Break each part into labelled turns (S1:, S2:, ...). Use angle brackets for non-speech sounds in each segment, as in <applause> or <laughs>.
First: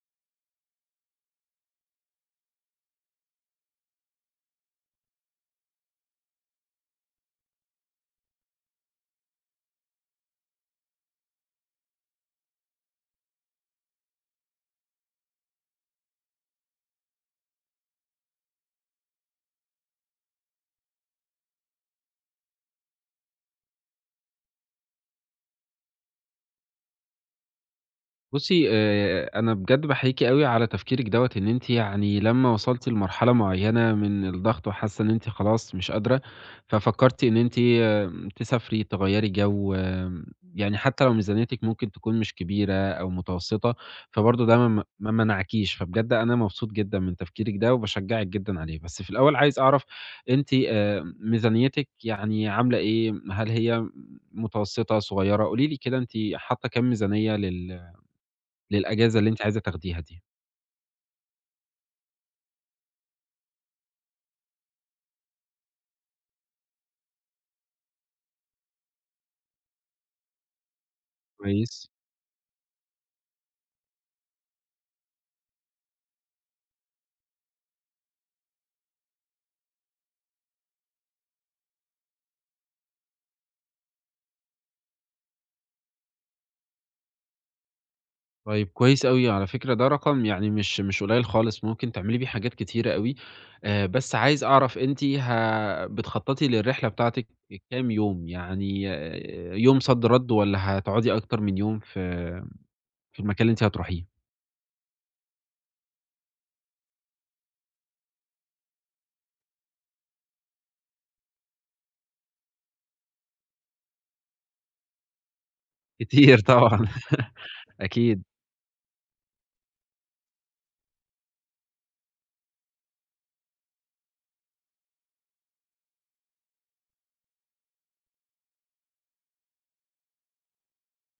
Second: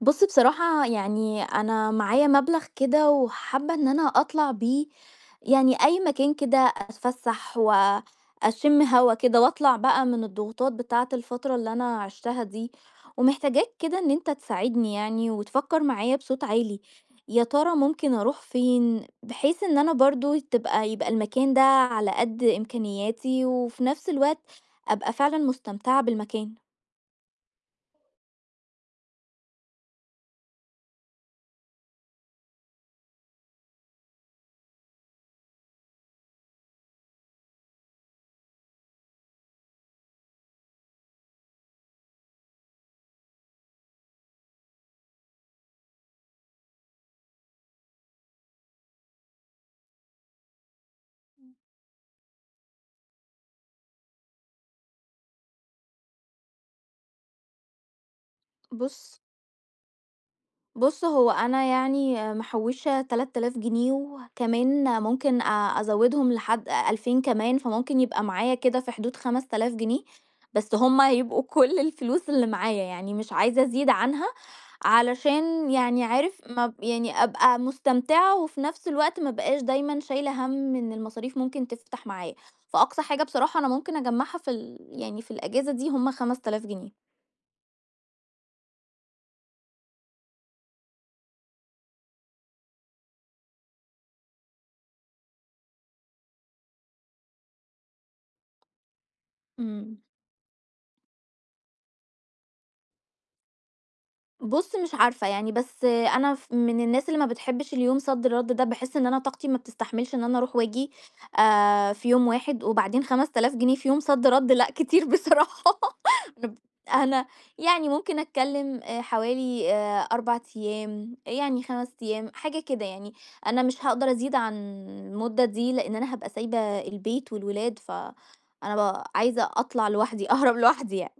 S1: بُص بصراحة يعني أنا معايا مبلغ كده وحابة إن أنا أطلع بيه يعني أي مكان كده أتفسح وأشم هوا كده وأطلع بقى من الضغوطات بتاعة الفترة اللي أنا عِشتها دي، ومحتاجاك كده إن أنت تساعدني يعني وتفكر معايا بصوت عالي، يا ترى ممكن أروح فين؟ بحيث إن أنا برضه يبقى المكان ده على قد إمكانياتي وفي نفس الوقت أبقى فعلًا مستمتعة بالمكان.
S2: بُصّي، أنا بجد باحييكِ أوي على تفكيرِك دوّة، إن أنتِ يعني لمّا وصلتِ لمرحلة معيّنة من الضغط وحاسة إن أنتِ خلاص مش قادرة، ففكرتِ إن أنتِ تسافري، تغيّري جو، يعني حتى لو ميزانيتِك ممكن تكون مش كبيرة أو متوسطة، فبرضه ده ما منعكيش، فبجد أنا مبسوط جدًا من تفكيرِك ده وباشجعِك جدًا عليه. بس في الأول عايز أعرف أنتِ ميزانيتِك يعني عاملة إيه؟ هل هي متوسطة، صغيرة؟ قولي لي كده أنتِ حاطة كام ميزانية للأجازة
S1: بُص
S2: اللي أنتِ عايزة تاخديها دي.
S1: بُص، هو أنا يعني محوّشة 3000 جنيه، وكمان ممكن أزوّدهم لحد 2000 كمان، فممكن يبقى معايا كده في حدود 5000 جنيه، بس هُم هيبقوا <laughs> كل
S2: كويس.
S1: الفلوس اللي معايا، يعني مش عايزة أزيد عنها علشان يعني عارف ما ب يعني أبقى مستمتعة، وفي نفس الوقت ما ابقاش دايمًا شايلة هَم إن المصاريف ممكن تفتح معايا، فأقصى حاجة بصراحة أنا ممكن أجمّعها في ال يعني في الأجازة دي هُم 5000 جنيه.
S2: طيب كويس أوي، على فكرة ده رقم يعني مش قليل خالص، ممكن تعملي بيه حاجات كتيرة أوي. بس عايز أعرف أنتِ بتخططي للرحلة بتاعتِك كام يوم؟ يعني يوم
S1: إمم.
S2: صد رد والّا هتقعدي أكتر من يوم في المكان اللي أنتِ هتروحيه؟
S1: بُص مش عارفة يعني، بس أنا من الناس اللي ما بتحبش اليوم صد رد ده، باحس إن أنا طاقتي ما بتستحملش إن أنا أروح وآجي في يوم واحد، وبعدين 5000 جنيه في يوم صد رد لأ كتير بصراحة <laughs>
S2: كتير
S1: أنا ب
S2: طبعًا.
S1: أنا
S2: <laughs>
S1: يعني ممكن
S2: أكيد.
S1: أتكلم حوالي 4 أيام، يعني 5 أيام حاجة كده يعني، أنا مش هاقدر أزيد عن المدة دي، لإن أنا هابقى سايبة البيت والولاد، فأنا عايزة أطلع لوحدي، <laughs> أهرب لوحدي يعني.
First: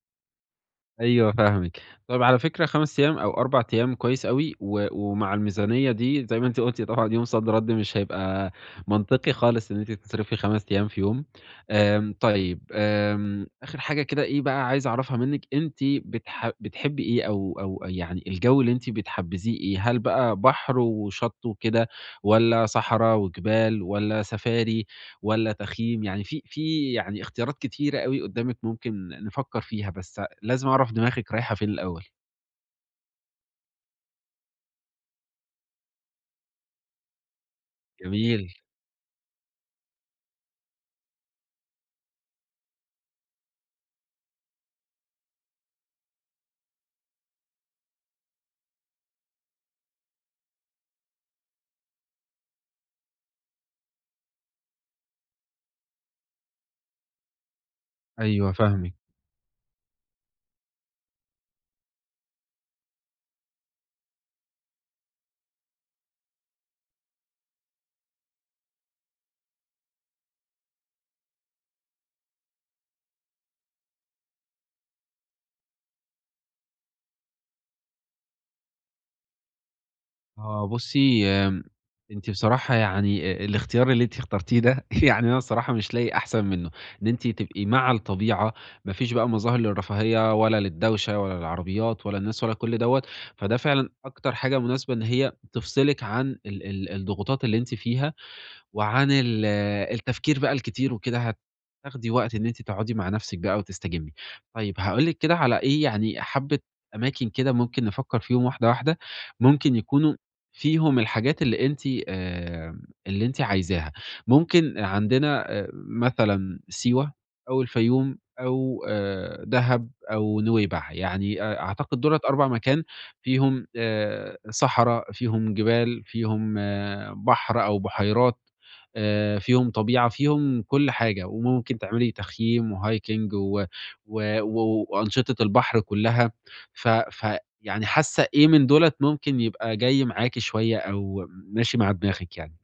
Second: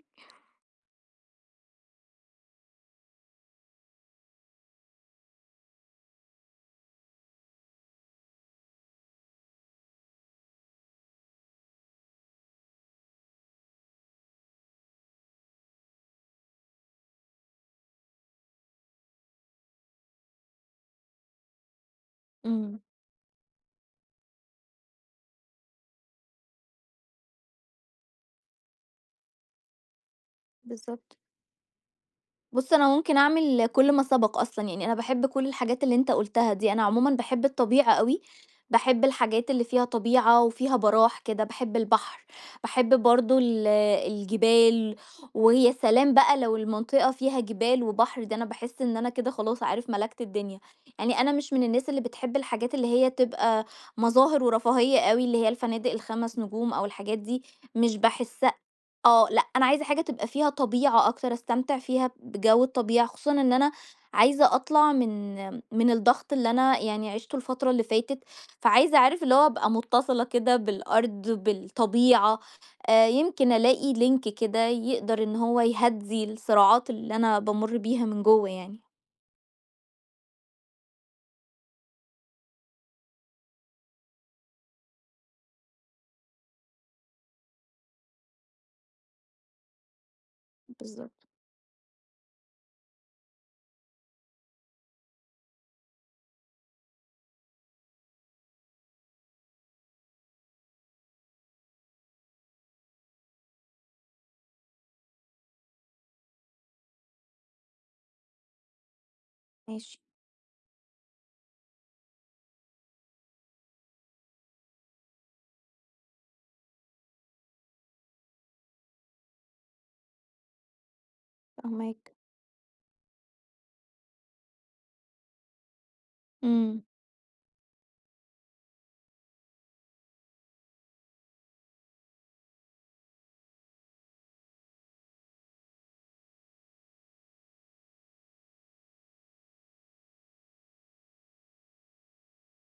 S2: أيوه فاهمِك. طيب على فكرة 5 أيام أو 4 أيام كويس أوي، ومع الميزانية دي زي ما أنتِ قُلتِ طبعًا يوم صد رد مش هيبقى منطقي خالص إن أنتِ تصرفي 5 أيام في يوم. طيب، آخر حاجة كده إيه بقى عايز أعرفها منِّك، أنتِ بتحبّي إيه أو يعني الجو اللي أنتِ بتحبذيه إيه؟ هل بقى بحر وشَط وكده والّا
S1: إمم،
S2: صحرا وجبال والّا سفاري؟ والّا تخييم؟ يعني في يعني اختيارات كتيرة أوي قدّامِك ممكن نفكّر فيها، بس لازم أعرف
S1: بالضبط.
S2: دماغِك رايحة فين الأول.
S1: بُص، أنا ممكن أعمل كل ما سبق أصلًا، يعني أنا باحب كل الحاجات اللي أنت قُلتها دي، أنا عمومًا باحب الطبيعة أوي،
S2: جميل.
S1: باحب الحاجات اللي فيها طبيعة وفيها براح كده، باحب البحر، باحب برضه الجبال، ويا سلام بقى لو المنطقة فيها جبال وبحر، ده أنا باحس إن أنا كده خلاص عارف ملكت الدنيا، يعني أنا مش من الناس اللي بتحب الحاجات اللي هي تبقى مظاهر ورفاهية أوي، اللي هي الفنادق ال5 نجوم أو الحاجات دي، مش
S2: أيوه
S1: باحسها
S2: فاهمِك.
S1: آه، لأ، أنا عايزة حاجة تبقى فيها طبيعة أكتر، أستمتع فيها بجو الطبيعة، خصوصًا إن أنا عايزة أطلع من الضغط اللي أنا يعني عِشته الفترة اللي فاتت، فعايزة عارف اللي هو أبقى متصلة كده بالأرض، بالطبيعة، يمكن ألاقي link كده يقدر إن هو يهدّي الصراعات اللي أنا بامُر بيها من جوّه يعني.
S2: آه بُصّي، أنتِ بصراحة يعني الاختيار اللي أنتِ اخترتيه ده <laughs> يعني أنا الصراحة مش لاقي أحسن منّه. إن أنتِ تبقي مع الطبيعة، ما فيش بقى مظاهر للرفاهية ولا للدوشة
S1: بالضبط،
S2: ولا العربيات ولا الناس ولا كل دوّة، فده فعلًا أكتر حاجة مناسبة إن هي تفصلِك عن ال ال الضغوطات اللي أنتِ فيها. وعن التفكير بقى الكتير وكده هتاخدي وقت إن أنتِ تقعدي مع نفسِك بقى وتستجمي. طيب هاقول لِك كده على إيه، يعني حبة أماكن كده ممكن نفكر فيهم واحدة واحدة، ممكن
S1: ماشي،
S2: يكونوا فيهم الحاجات اللي أنتِ آآ، اللي أنتِ عايزاها. ممكن عندنا مثلًا سيوة أو الفيوم أو دهب أو نويبع، يعني أعتقد
S1: فاهماك.
S2: دُولة 4 مكان فيهم صحرا، فيهم جبال، فيهم
S1: إمم،
S2: بحر أو بحيرات. فيهم طبيعة، فيهم كل حاجة، وممكن تعملي تخييم وhiking و وأنشطة البحر كلّها. فيعني حاسة إيه من دُولة ممكن يبقى جاي معاكِ شوية أو ماشي مع دماغِك يعني؟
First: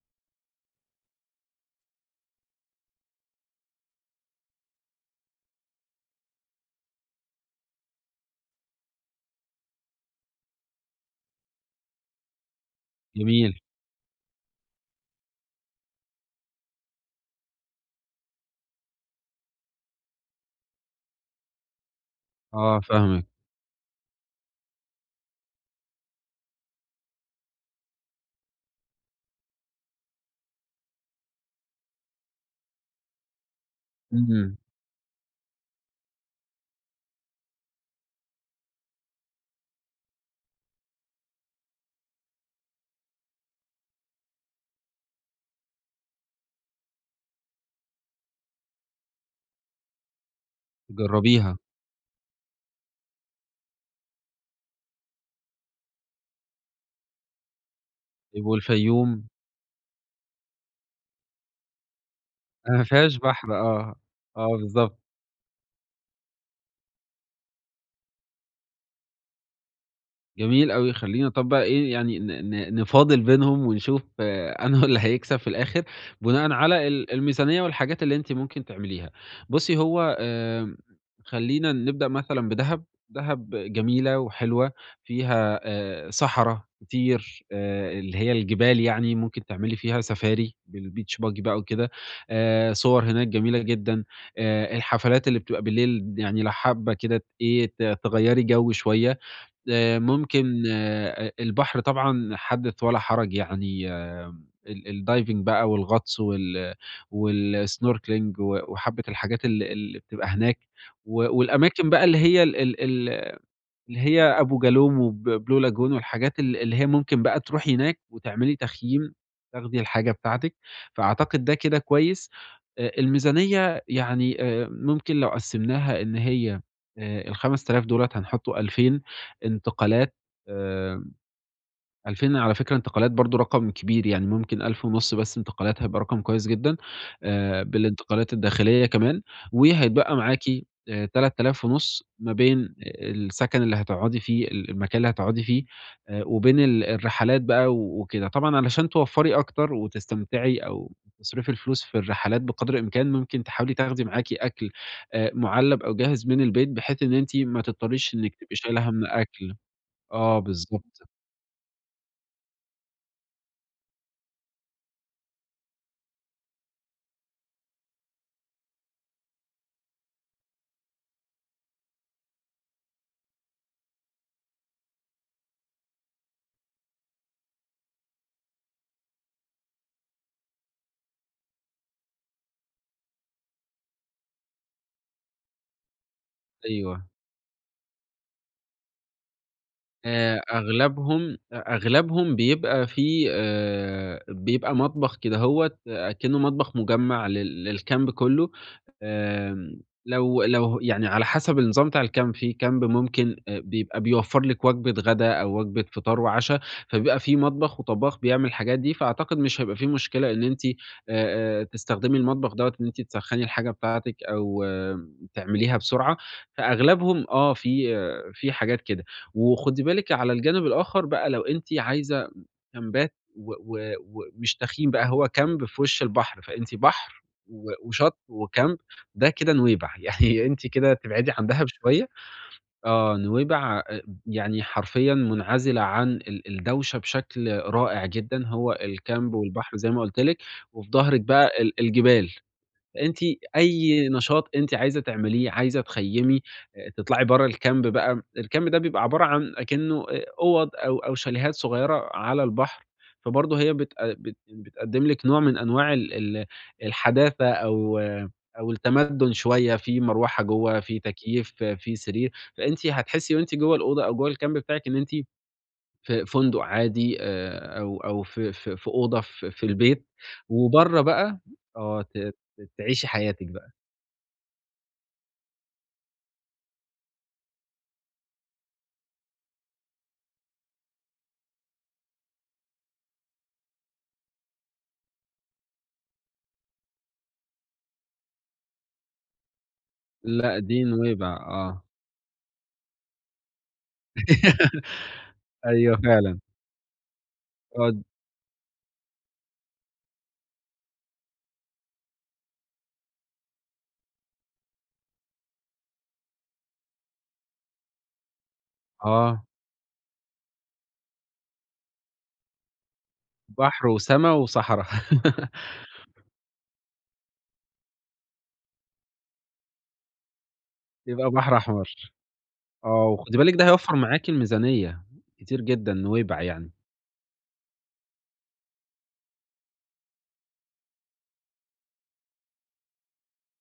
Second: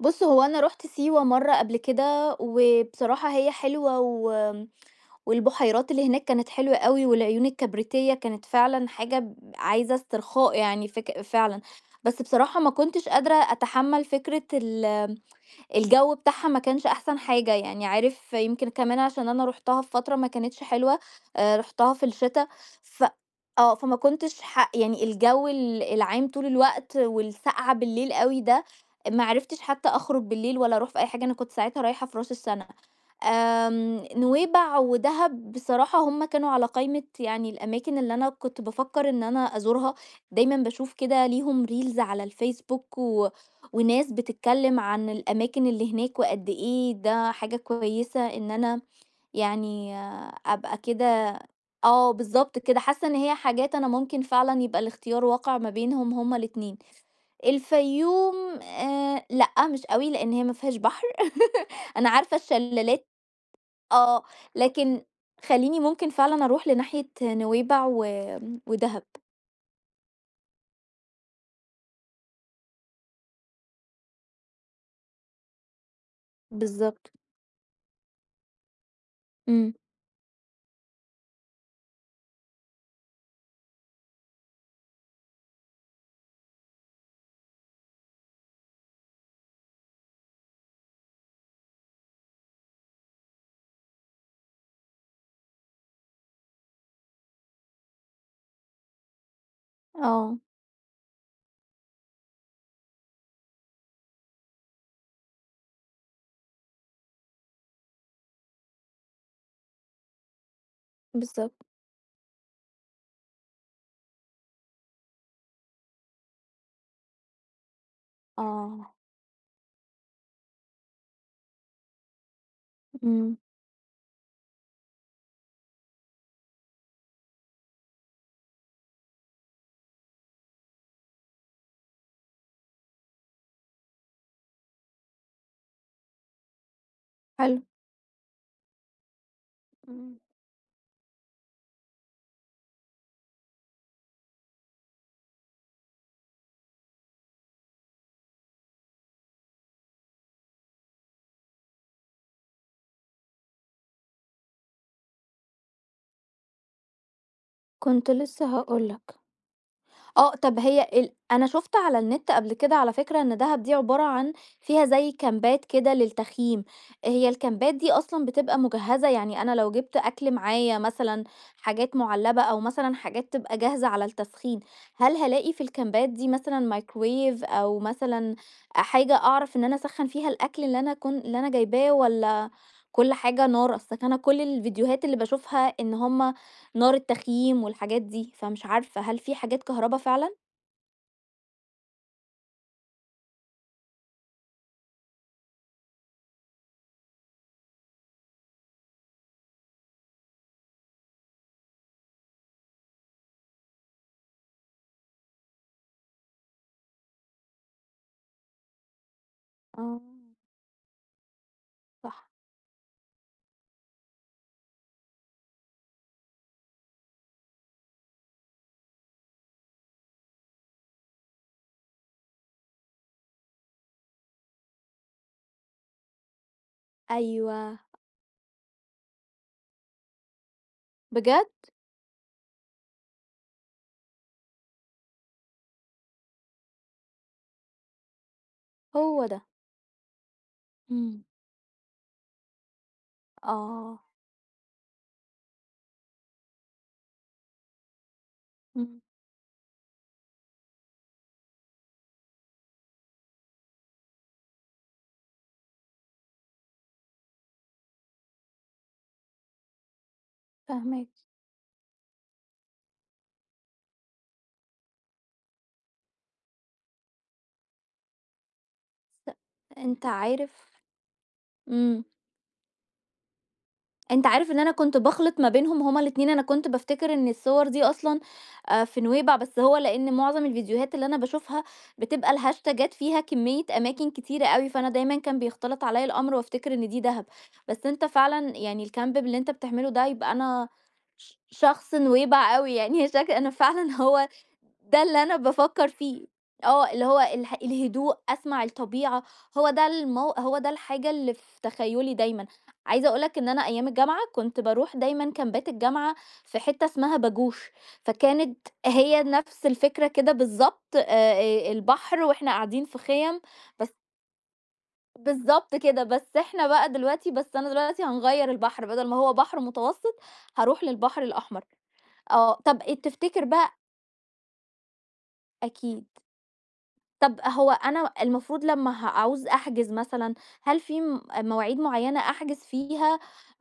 S1: بُص هو أنا رُحت سيوة مرّة قبل كده، وبصراحة هي حلوة والبحيرات اللي هناك كانت حلوة أوي، والعيون الكبريتية كانت فعلًا حاجة عايزة استرخاء يعني فك فعلًا. بس بصراحة ما كنتش قادرة
S2: جميل.
S1: أتحمّل فكرة الجو بتاعها ما كانش أحسن حاجة، يعني عارف يمكن كمان عشان أنا رُحتها في فترة ما كانتش حلوة، رُحتها في الشتا،
S2: آه
S1: ف
S2: فاهمِك.
S1: آه، فما كنتش يعني الجو العام طول الوقت والساقعة بالليل أوي ده، ما عرفتش حتى أخرج بالليل ولا أروح في أي حاجة، أنا كنت ساعتها رايحة في راس السَنة.
S2: إمم.
S1: نويبع ودهب بصراحة هُم كانوا على قايمة يعني الأماكن اللي أنا كنت بافكّر إن أنا أزورها، دايمًا باشوف كده ليهم reels على الفيسبوك وناس بتتكلّم عن الأماكن اللي هناك وقد إيه ده حاجة كويسة إن أنا يعني أبقى كده
S2: جرّبيها.
S1: آه، بالضبط كده، حاسّة إن هي حاجات أنا ممكن فعلًا يبقى الاختيار واقع ما بينهم هُم الاتنين. الفيوم
S2: طيب والفيوم،
S1: لأ، مش أوي لإن هي ما فيهاش بحر <laughs> أنا عارفة
S2: ما
S1: الشلالات
S2: فيهاش بحر. آه،
S1: آه،
S2: آه بالضبط.
S1: لكن خلّيني ممكن فعلًا أروح لناحية نويبع ودهب.
S2: جميل أوي، خلّينا طَب بقى إيه، يعني ن ن نفاضل بينهم ونشوف <laughs> آه، أنهُ اللي هيكسب في الآخر، بناءً على
S1: بالضبط.
S2: الميزانية والحاجات اللي أنتِ ممكن تعمليها.
S1: إمم.
S2: بُصّي هو خلّينا نبدأ مثلًا بدهب. دهب جميلة وحلوة، فيها صحرا كتير، اللي هي الجبال، يعني ممكن تعملي فيها سفاري بالbeach buggy بقى وكده. صور هناك جميلة جدًا. الحفلات اللي بتبقى بالليل، يعني لو حابة كده ت إيه ت تغيّري جو شوية.
S1: آه،
S2: ممكن، البحر طبعًا حدث ولا حرج، يعني الdiving بقى والغطس والsnorkeling وحبّة الحاجات اللي بتبقى هناك.
S1: بالضبط.
S2: والأماكن بقى اللي هي ال ال ال اللي هي أبو جالوم وب blue lagoon والحاجات اللي هي ممكن بقى تروحي هناك وتعملي
S1: آه،
S2: تخييم، تاخدي الحاجة بتاعتِك. فأعتقد ده كده كويس.
S1: إمم،
S2: الميزانية يعني، ممكن لو قسّمناها إن هي ال5000 دُولة هنحطّوا 2000 انتقالات. آآ 2000 على فكرة انتقالات برضه رقم كبير، يعني ممكن 1500 بس انتقالات هيبقى رقم كويس جدًا،
S1: حلو.
S2: بالانتقالات الداخلية كمان. وهيتبقى
S1: إمم،
S2: معاكِ 3500 ما بين السكن اللي هتقعدي فيه، المكان اللي هتقعدي فيه، وبين الرحلات بقى وكده. طبعًا علشان توفّري أكتر وتستمتعي أو تصرفي الفلوس في الرحلات بقدر الإمكان، ممكن تحاولي تاخدي معاكِ أكل مُعلّب أو جاهز من البيت، بحيث إن أنتِ ما
S1: كنت
S2: تضطريش إنِّك
S1: لسه
S2: تبقي شايلة
S1: هاقول
S2: هَم
S1: لك.
S2: أكل.
S1: آه،
S2: آه
S1: طب هي
S2: بالضبط.
S1: ال أنا شُفت على النت قبل كده على فكرة إن دهب دي عبارة عن فيها زي كامبات كده للتخييم، هي الكامبات دي أصلًا بتبقى مجهزة، يعني أنا لو جِبت أكل معايا مثلًا حاجات مُعلبة أو مثلًا حاجات تبقى جاهزة على التسخين، هل هالاقي في الكامبات دي مثلًا microwave أو مثلًا حاجة أعرف إن أنا أسخّن فيها الأكل اللي أنا جايباه والّا كل حاجة نار؟ أصلًا أنا كل الفيديوهات اللي باشوفها إن هُم نار
S2: أيوه.
S1: التخييم والحاجات دي، فمش عارفة هل في حاجات كهربا فعلًا؟
S2: أغلبهم بيبقى فيه بيبقى مطبخ كدهوّة، أكنه مطبخ مجمّع للكامب كلّه. لو يعني على حسب النظام بتاع الكامب، في كامب ممكن بيبقى بيوفّر لِك وجبة غدا أو وجبة فطار وعشا، فبيبقى في مطبخ وطبّاخ بيعمل الحاجات دي، فأعتقد مش هيبقى في
S1: آه،
S2: مشكلة إن أنتِ تستخدمي
S1: صح،
S2: المطبخ دوّة، إن أنتِ تسخّني الحاجة بتاعتِك أو تعمليها بسرعة. فأغلبهم في في حاجات كده. وخدي بالِك على الجانب الآخر بقى، لو أنتِ عايزة كامبات و و ومش تخييم بقى، هو كامب في وش البحر، فأنتِ بحر
S1: أيوه،
S2: وشط وكامب. ده كده نويبع. <laughs> يعني أنتِ كده تبعدي عن
S1: بجد؟
S2: دهب شوية. آه، نويبع يعني حرفيًا منعزلة عن الدوشة بشكل رائع جدًا. هو
S1: هو
S2: الكامب
S1: ده،
S2: والبحر زي ما قُلت لِك، وفي ضهرِك
S1: إمم.
S2: بقى الجبال. أنتِ
S1: آه،
S2: أي نشاط أنتِ عايزة تعمليه، عايزة تخيّمي، تطلعي برّه الكامب بقى. الكامب ده
S1: إمم،
S2: بيبقى عبارة عن أكنه أوَض أو شاليهات صغيرة على البحر، فبرضه هي بت آه، بت بتقدّم لِك نوع من أنواع ال ال الحداثة، أو أو التمدّن شوية. في مروحة جوّه، في
S1: فاهماكِ.
S2: تكييف، في سرير. فأنتِ هتحسّي وأنتِ جوّه الأوضة أو جوّه الكامب بتاعِك إن أنتِ في فندق عادي أو في في أوضة
S1: ت
S2: في البيت.
S1: أنت عارف
S2: وبرّه بقى آه،
S1: إمم.
S2: ت ت تعيشي حياتِك بقى.
S1: أنت عارف إن أنا كنت باخلط ما بينهم هما الاتنين، أنا كنت بافتكر إن الصور دي أصلًا في نويبع، بس هو لإن معظم الفيديوهات اللي أنا باشوفها بتبقى الهاشتاجات فيها كمية أماكن كتيرة أوي، فأنا دايمًا كان بيختلط عليّا الأمر وأفتكر إن دي دهب، بس أنت فعلًا يعني الcamp اللي أنت بتعمله ده يبقى
S2: لأ،
S1: أنا
S2: دي نويبع. آه.
S1: شخص نويبع أوي يعني <laughs> شك أنا فعلًا <laughs> هو
S2: <laughs>
S1: ده اللي أنا بافكر
S2: أيوه
S1: فيه،
S2: فعلًا.
S1: آه اللي هو
S2: آه،
S1: الهدوء، أسمع الطبيعة، هو ده الحاجة اللي في تخيلي دايمًا. عايزة أقول لك إن أنا أيام الجامعة كنت باروح دايمًا كامبات الجامعة في حتّة اسمها باجوش، فكانت هي
S2: آه،
S1: نفس الفكرة كده بالضبط البحر وإحنا قاعدين في خيم
S2: بحر
S1: بس
S2: وسما وصحرا. <laughs>
S1: بالضبط كده، بس أنا دلوقتي هنغيّر البحر بدل ما هو بحر متوسط هاروح للبحر
S2: يبقى بحر
S1: الأحمر.
S2: أحمر.
S1: آه، طَب
S2: آه، وخدي
S1: تفتكر
S2: بالِك ده
S1: بقى
S2: هيوفّر معاكِ الميزانية كتير جدًا
S1: أكيد
S2: نويبع يعني.
S1: طب هو أنا المفروض لمّا هاعوز أحجز مثلًا، هل في مواعيد معيّنة أحجز فيها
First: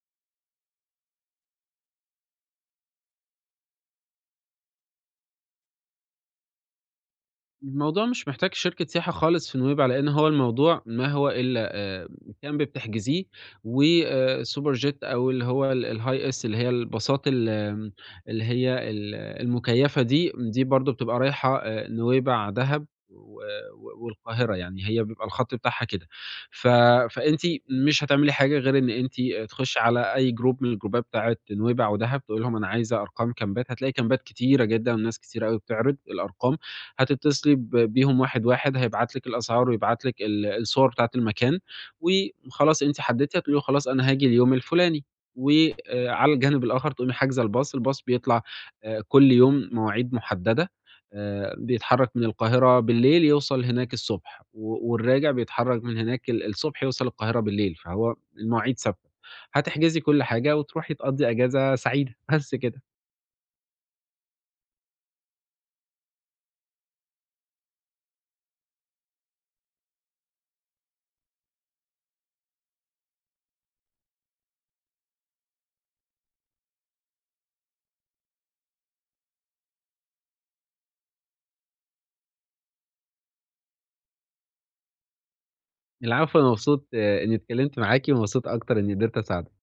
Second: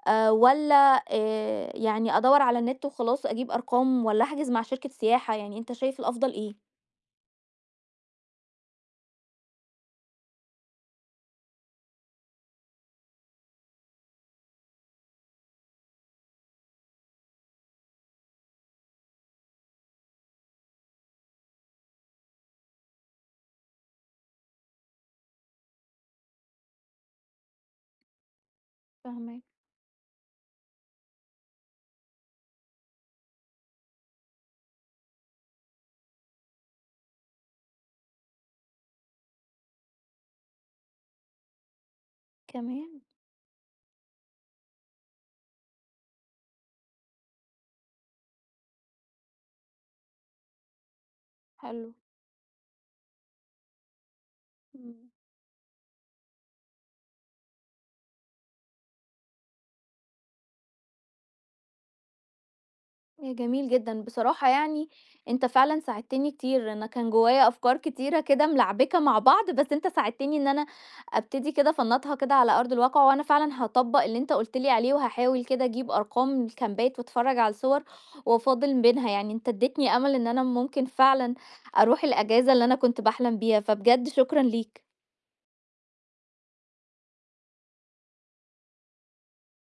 S1: والّا يعني أدوّر على النت وخلاص أجيب أرقام والّا أحجز مع شركة سياحة، يعني أنت شايف الأفضل إيه؟
S2: الموضوع مش محتاج شركة سياحة خالص في نويبع، لإن هو الموضوع ما هو إلا كامب بتحجزيه، وسوبر جيت أو اللي هو الHiAce، اللي هي الباصات اللي هي المكيفة دي. دي برضه بتبقى رايحة نويبع، دهب و و والقاهرة، يعني هي بيبقى الخط بتاعها كده. ف فأنتِ مش هتعملي حاجة غير إن أنتِ
S1: فاهماك،
S2: تخشي على أي جروب من الجروبات بتاعة نويبع ودهب، تقولي لهم أنا عايزة أرقام كامبات، هتلاقي كامبات كتيرة جدًا وناس كتيرة أوي بتعرض الأرقام. هتتصلي بيهم واحد، واحد، هيبعت لِك الأسعار ويبعت لِك الصور بتاعة المكان، وخلاص أنتِ
S1: كمان!
S2: حددتِ، هتقولي له خلاص أنا هاجي اليوم الفلاني. وعلى الجانب الآخر تقومي حاجزة الباص. الباص بيطلع كل يوم مواعيد محددة،
S1: حلو،
S2: بيتحرك من القاهرة بالليل يوصل هناك الصبح،
S1: إمم.
S2: والراجع بيتحرك من هناك الصبح يوصل القاهرة بالليل، فهو المواعيد ثابتة. هتحجزي كل حاجة وتروحي تقضّي أجازة سعيدة، بس كده.
S1: يا جميل جدًا، بصراحة يعني أنت فعلًا ساعدتني كتير، أنا كان جوايا أفكار كتيرة كده ملعبكة مع بعض، بس أنت ساعدتني إن أنا أبتدي كده أفنّطها كده على أرض الواقع، وأنا فعلًا هاطبّق اللي أنت قُلت لي عليه، وهاحاول كده أجيب أرقام الكامبات وأتفرّج على الصور وأفاضل بينها، يعني أنت ادّيتني أمل إن أنا ممكن فعلًا أروح الأجازة اللي أنا كنت باحلم بيها، فبجد شكرًا ليك.
S2: العفو. أنا مبسوط إني اتكلمت معاكِ، ومبسوط أكتر إني قدرت أساعدِك.